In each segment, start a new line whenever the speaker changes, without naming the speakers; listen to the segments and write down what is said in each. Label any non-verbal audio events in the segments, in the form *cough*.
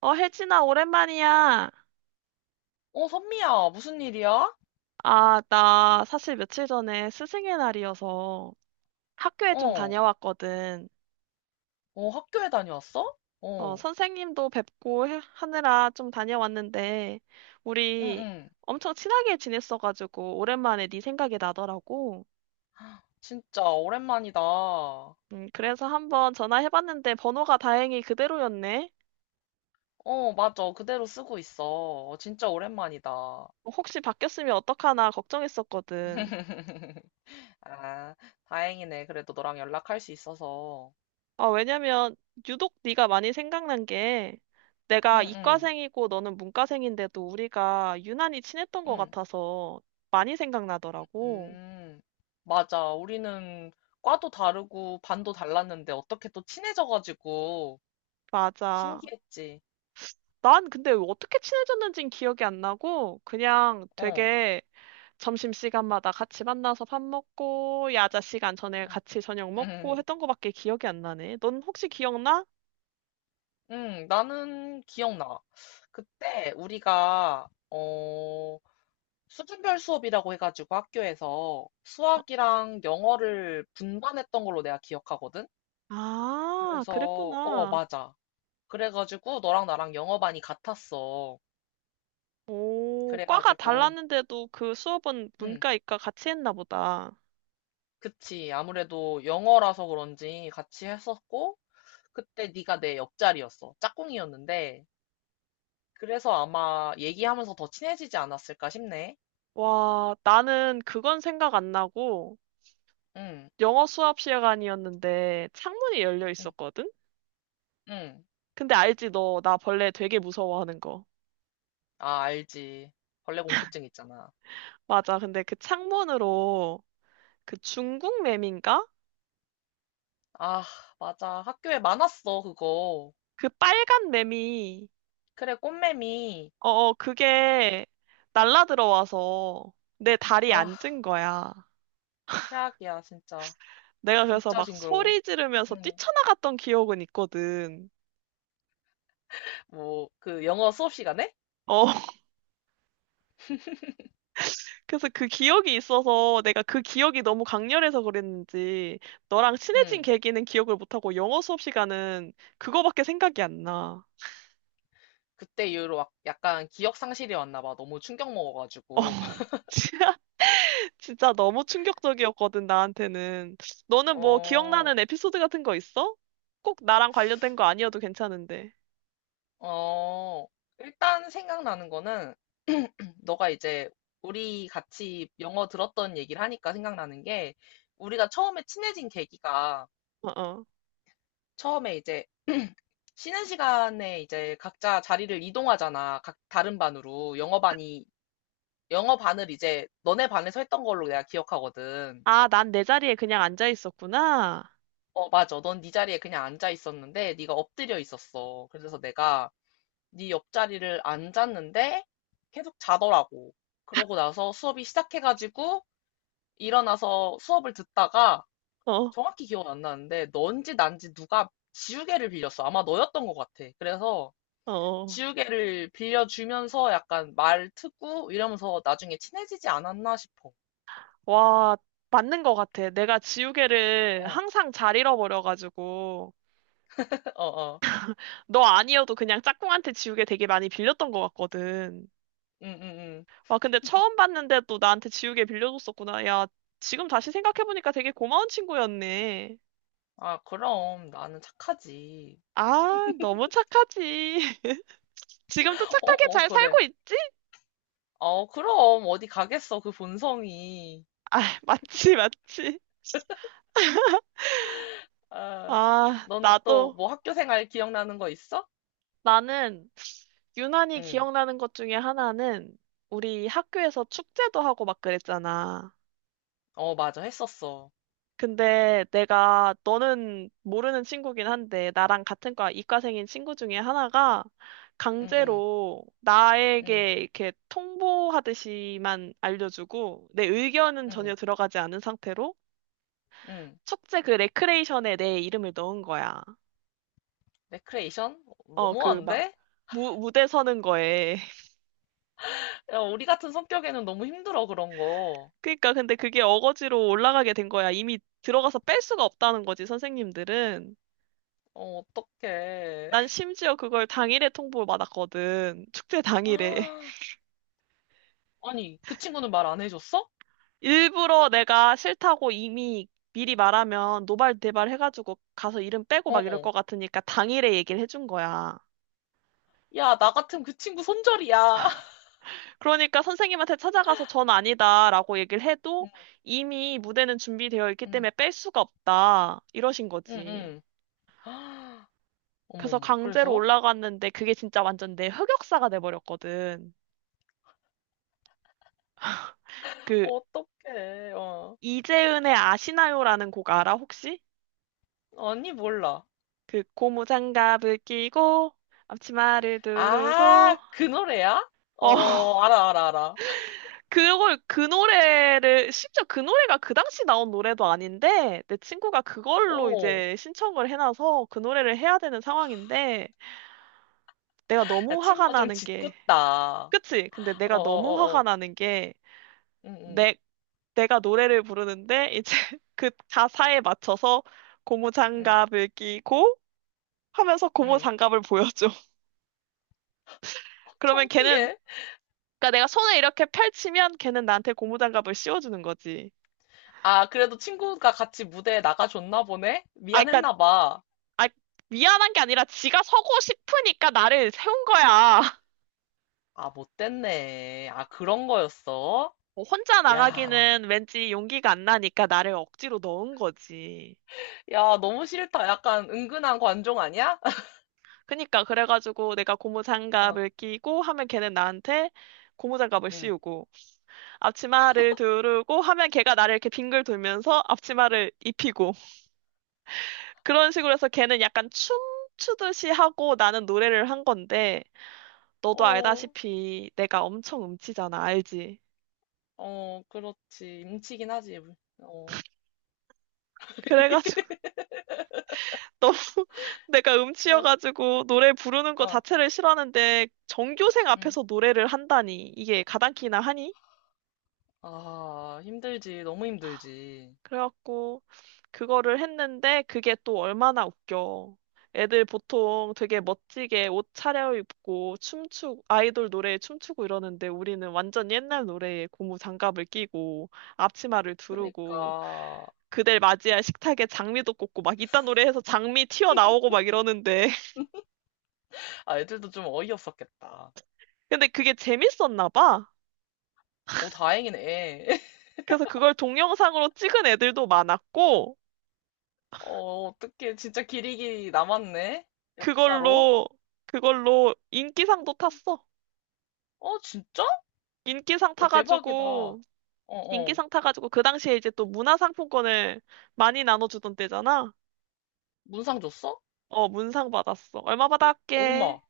혜진아, 오랜만이야.
어, 선미야, 무슨 일이야?
나 사실 며칠 전에 스승의 날이어서 학교에 좀
어,
다녀왔거든.
어, 학교에 다녀왔어? 어,
선생님도 뵙고 하느라 좀 다녀왔는데,
응,
우리
응.
엄청 친하게 지냈어가지고, 오랜만에 네 생각이 나더라고.
진짜 오랜만이다. 어,
그래서 한번 전화해봤는데, 번호가 다행히 그대로였네.
맞아. 그대로 쓰고 있어. 어, 진짜 오랜만이다.
혹시 바뀌었으면 어떡하나 걱정했었거든.
*laughs* 아, 다행이네. 그래도 너랑 연락할 수 있어서.
아, 왜냐면 유독 네가 많이 생각난 게
응,
내가
응,
이과생이고 너는 문과생인데도 우리가 유난히 친했던 것
응,
같아서 많이 생각나더라고.
음. 맞아. 우리는 과도 다르고 반도 달랐는데 어떻게 또 친해져가지고
맞아.
신기했지.
난 근데 어떻게 친해졌는진 기억이 안 나고 그냥
어,
되게 점심시간마다 같이 만나서 밥 먹고 야자 시간 전에 같이 저녁 먹고
응. *laughs*
했던 거밖에 기억이 안 나네. 넌 혹시 기억나?
응, 나는 기억나. 그때 우리가, 어, 수준별 수업이라고 해가지고 학교에서 수학이랑 영어를 분반했던 걸로 내가 기억하거든?
아,
그래서, 어,
그랬구나.
맞아. 그래가지고 너랑 나랑 영어반이 같았어.
오, 과가
그래가지고,
달랐는데도 그 수업은
응,
문과, 이과 같이 했나 보다.
그치. 아무래도 영어라서 그런지 같이 했었고, 그때 네가 내 옆자리였어. 짝꿍이었는데, 그래서 아마 얘기하면서 더 친해지지 않았을까 싶네.
와, 나는 그건 생각 안 나고
응,
영어 수업 시간이었는데 창문이 열려
응,
있었거든?
응.
근데 알지, 너, 나 벌레 되게 무서워하는 거.
아, 알지. 벌레 공포증 있잖아.
맞아, 근데 그 창문으로 그 중국 매미인가?
아, 맞아. 학교에 많았어, 그거.
그 빨간 매미,
그래, 꽃매미.
그게 날라 들어와서 내 다리에
아,
앉은 거야.
최악이야, 진짜.
내가 그래서
진짜
막
징그러워.
소리 지르면서
응.
뛰쳐나갔던 기억은 있거든.
뭐, 그 영어 수업 시간에?
어. 그래서 그 기억이 있어서 내가 그 기억이 너무 강렬해서 그랬는지 너랑 친해진
응.
계기는 기억을 못하고 영어 수업 시간은 그거밖에 생각이 안 나.
그때 이후로 막 약간 기억 상실이 왔나 봐. 너무 충격
어,
먹어가지고. *laughs*
*laughs* 진짜 진짜 너무 충격적이었거든, 나한테는. 너는 뭐
어,
기억나는 에피소드 같은 거 있어? 꼭 나랑 관련된 거 아니어도 괜찮은데.
어. 일단 생각나는 거는, 너가 이제 우리 같이 영어 들었던 얘기를 하니까 생각나는 게, 우리가 처음에 친해진 계기가
어, 어.
처음에 이제 *clears throat* 쉬는 시간에 이제 각자 자리를 이동하잖아. 각 다른 반으로. 영어 반을 이제 너네 반에서 했던 걸로 내가 기억하거든.
아, 난 내 자리에 그냥 앉아 있었구나.
어, 맞아. 넌 네 자리에 그냥 앉아 있었는데 네가 엎드려 있었어. 그래서 내가 네 옆자리를 앉았는데 계속 자더라고. 그러고 나서 수업이 시작해가지고 일어나서 수업을 듣다가
어,
정확히 기억은 안 나는데 넌지 난지 누가 지우개를 빌렸어. 아마 너였던 것 같아. 그래서
어. 어.
지우개를 빌려주면서 약간 말 트고 이러면서 나중에 친해지지 않았나 싶어.
와, 맞는 것 같아. 내가 지우개를
어,
항상 잘 잃어버려가지고.
*laughs* 어, 어.
너 아니어도 그냥 짝꿍한테 지우개 되게 많이 빌렸던 것 같거든.
응, 응, 응.
와, 근데 처음 봤는데 또 나한테 지우개 빌려줬었구나. 야, 지금 다시 생각해보니까 되게 고마운 친구였네.
아, 그럼 나는 착하지.
아, 너무 착하지. *laughs* 지금도
어,
착하게
어,
잘
그래.
살고 있지?
어, 그럼 어디 가겠어, 그 본성이.
아, 맞지, 맞지.
아,
아,
너는 또
나도,
뭐 학교 생활 기억나는 거 있어?
나는 유난히
응.
기억나는 것 중에 하나는 우리 학교에서 축제도 하고 막 그랬잖아.
어, 맞아. 했었어.
근데 내가 너는 모르는 친구긴 한데 나랑 같은 과 이과생인 친구 중에 하나가
응, 응,
강제로
응,
나에게 이렇게 통보하듯이만 알려주고 내 의견은 전혀
응,
들어가지 않은 상태로
응.
숙제 그 레크레이션에 내 이름을 넣은 거야.
레크레이션?
어, 그 막
너무한데?
무대 서는 거에. *laughs*
야, 우리 같은 성격에는 너무 힘들어, 그런 거.
그러니까 근데 그게 어거지로 올라가게 된 거야. 이미 들어가서 뺄 수가 없다는 거지, 선생님들은.
어, 어떡해.
난 심지어 그걸 당일에 통보를 받았거든. 축제 당일에.
*laughs* 아니, 그 친구는 말 안 해줬어?
일부러 내가 싫다고 이미 미리 말하면 노발대발 해가지고 가서 이름 빼고 막 이럴
어.
것 같으니까 당일에 얘기를 해준 거야.
야, 나 같으면 그 친구 손절이야. *laughs*
그러니까 선생님한테 찾아가서 전 아니다라고 얘기를 해도
응,
이미 무대는 준비되어 있기
응,
때문에 뺄 수가 없다. 이러신
응,
거지.
응. *gasps* 아,
그래서
어머머.
강제로
그래서?
올라갔는데 그게 진짜 완전 내 흑역사가 돼버렸거든. 그
어떡해. 어.
이재은의 아시나요라는 곡 알아 혹시?
언니 몰라.
그 고무장갑을 끼고 앞치마를
아,
두르고
그 노래야?
어 *laughs*
어, 알아, 알아, 알아.
그걸 그 노래를 심지어 그 노래가 그 당시 나온 노래도 아닌데 내 친구가 그걸로
오,
이제 신청을 해놔서 그 노래를 해야 되는 상황인데 내가
야,
너무 화가
친구가 좀
나는 게
짓궂다. 어,
그치? 근데
어,
내가 너무
어,
화가
어.
나는 게
응, 응,
내, 내가 노래를 부르는데 이제 *laughs* 그 가사에 맞춰서
응,
고무장갑을 끼고 하면서
응.
고무장갑을 보여줘. *laughs*
*laughs*
그러면 걔는
창피해.
그러니까 내가 손을 이렇게 펼치면 걔는 나한테 고무장갑을 씌워주는 거지.
아, 그래도 친구가 같이 무대에 나가줬나 보네?
아, 그러니까
미안했나 봐.
아, 미안한 게 아니라 지가 서고 싶으니까 나를 세운 거야. *laughs*
아, 못됐네. 아, 그런 거였어?
뭐 혼자
야,
나가기는 왠지 용기가 안 나니까 나를 억지로 넣은 거지.
야, 너무 싫다. 약간 은근한 관종 아니야? *laughs*
그니까, 그래가지고 내가
어,
고무장갑을 끼고 하면 걔는 나한테 고무장갑을
응.
씌우고, 앞치마를 두르고 하면 걔가 나를 이렇게 빙글 돌면서 앞치마를 입히고, 그런 식으로 해서 걔는 약간 춤추듯이 하고 나는 노래를 한 건데, 너도
어,
알다시피 내가 엄청 음치잖아, 알지?
어, 그렇지. 임치긴 하지. 어,
그래가지고. *laughs* 너무 내가
어,
음치여가지고 노래 부르는 거
어,
자체를 싫어하는데 전교생
응
앞에서 노래를 한다니 이게 가당키나 하니?
아, 힘들지. 너무 힘들지.
그래갖고 그거를 했는데 그게 또 얼마나 웃겨. 애들 보통 되게 멋지게 옷 차려입고 춤추고 아이돌 노래에 춤추고 이러는데 우리는 완전 옛날 노래에 고무 장갑을 끼고 앞치마를 두르고
그러니까.
그댈 맞이할 식탁에 장미도 꽂고 막 이딴 노래해서 장미 튀어나오고 막 이러는데 *laughs*
아, 애들도 좀 어이없었겠다.
근데 그게 재밌었나 봐.
오 다행이네. *laughs*
그래서 그걸 동영상으로 찍은 애들도 많았고,
어, 어떡해. 진짜 기리기 남았네. 역사로.
그걸로, 그걸로 인기상도 탔어.
어, 진짜?
인기상
야, 대박이다. 어,
타가지고,
어.
인기상 타가지고, 그 당시에 이제 또 문화상품권을 많이 나눠주던 때잖아.
문상 줬어?
어, 문상 받았어. 얼마 받았게?
얼마?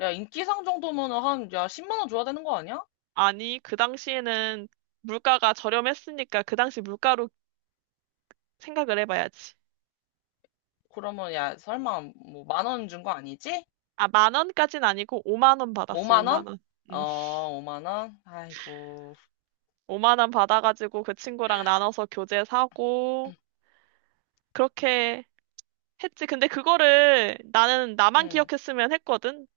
야, 인기상 정도면은 한, 야, 10만 원 줘야 되는 거 아니야?
아니, 그 당시에는 물가가 저렴했으니까 그 당시 물가로 생각을 해봐야지.
그러면 야 설마 뭐 만 원 준거 아니지?
아, 만 원까진 아니고 5만 원 받았어,
5만
5만
원?
원. 음,
어, 5만 원? 아이고.
5만 원 받아가지고 그 친구랑 나눠서 교재 사고,
*clears throat*
그렇게 했지. 근데 그거를 나는 나만
응,
기억했으면 했거든.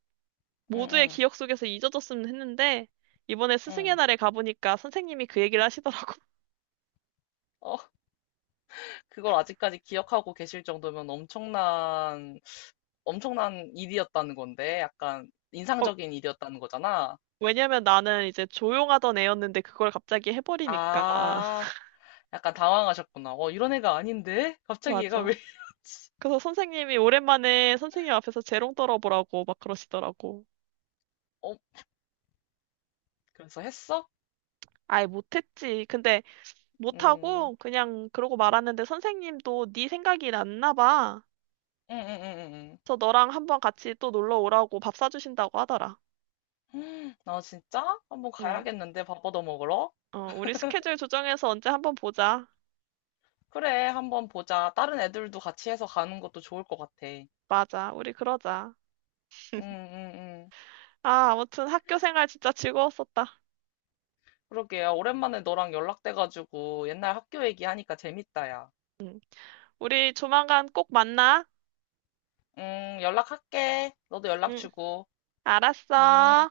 응,
모두의
응,
기억 속에서 잊어졌으면 했는데, 이번에 스승의
응.
날에 가보니까 선생님이 그 얘기를 하시더라고. *laughs*
어, 그걸 아직까지 기억하고 계실 정도면 엄청난 일이었다는 건데, 약간
어,
인상적인 일이었다는 거잖아.
왜냐면 나는 이제 조용하던 애였는데 그걸 갑자기 해버리니까.
아,
*laughs*
약간 당황하셨구나. 어, 이런 애가 아닌데? 갑자기 얘가 왜
맞아.
이러지?
그래서 선생님이 오랜만에 선생님 앞에서 재롱 떨어보라고 막 그러시더라고.
어, 그래서 했어?
아예 못했지. 근데
음,
못하고 그냥 그러고 말았는데 선생님도 네 생각이 났나 봐.
응, 응, 응, 응.
그래서 너랑 한번 같이 또 놀러 오라고 밥 사주신다고 하더라.
응. 나 진짜? 한번
응.
가야겠는데, 밥얻어 먹으러?
어, 우리 스케줄 조정해서 언제 한번 보자.
그래, 한번 보자. 다른 애들도 같이 해서 가는 것도 좋을 것 같아. 응,
맞아, 우리 그러자.
응, 응.
아, 아무튼 학교 생활 진짜 즐거웠었다.
그러게요. 오랜만에 너랑 연락돼가지고 옛날 학교 얘기하니까 재밌다, 야.
우리 조만간 꼭 만나.
연락할게. 너도 연락
응,
주고. 음.
알았어.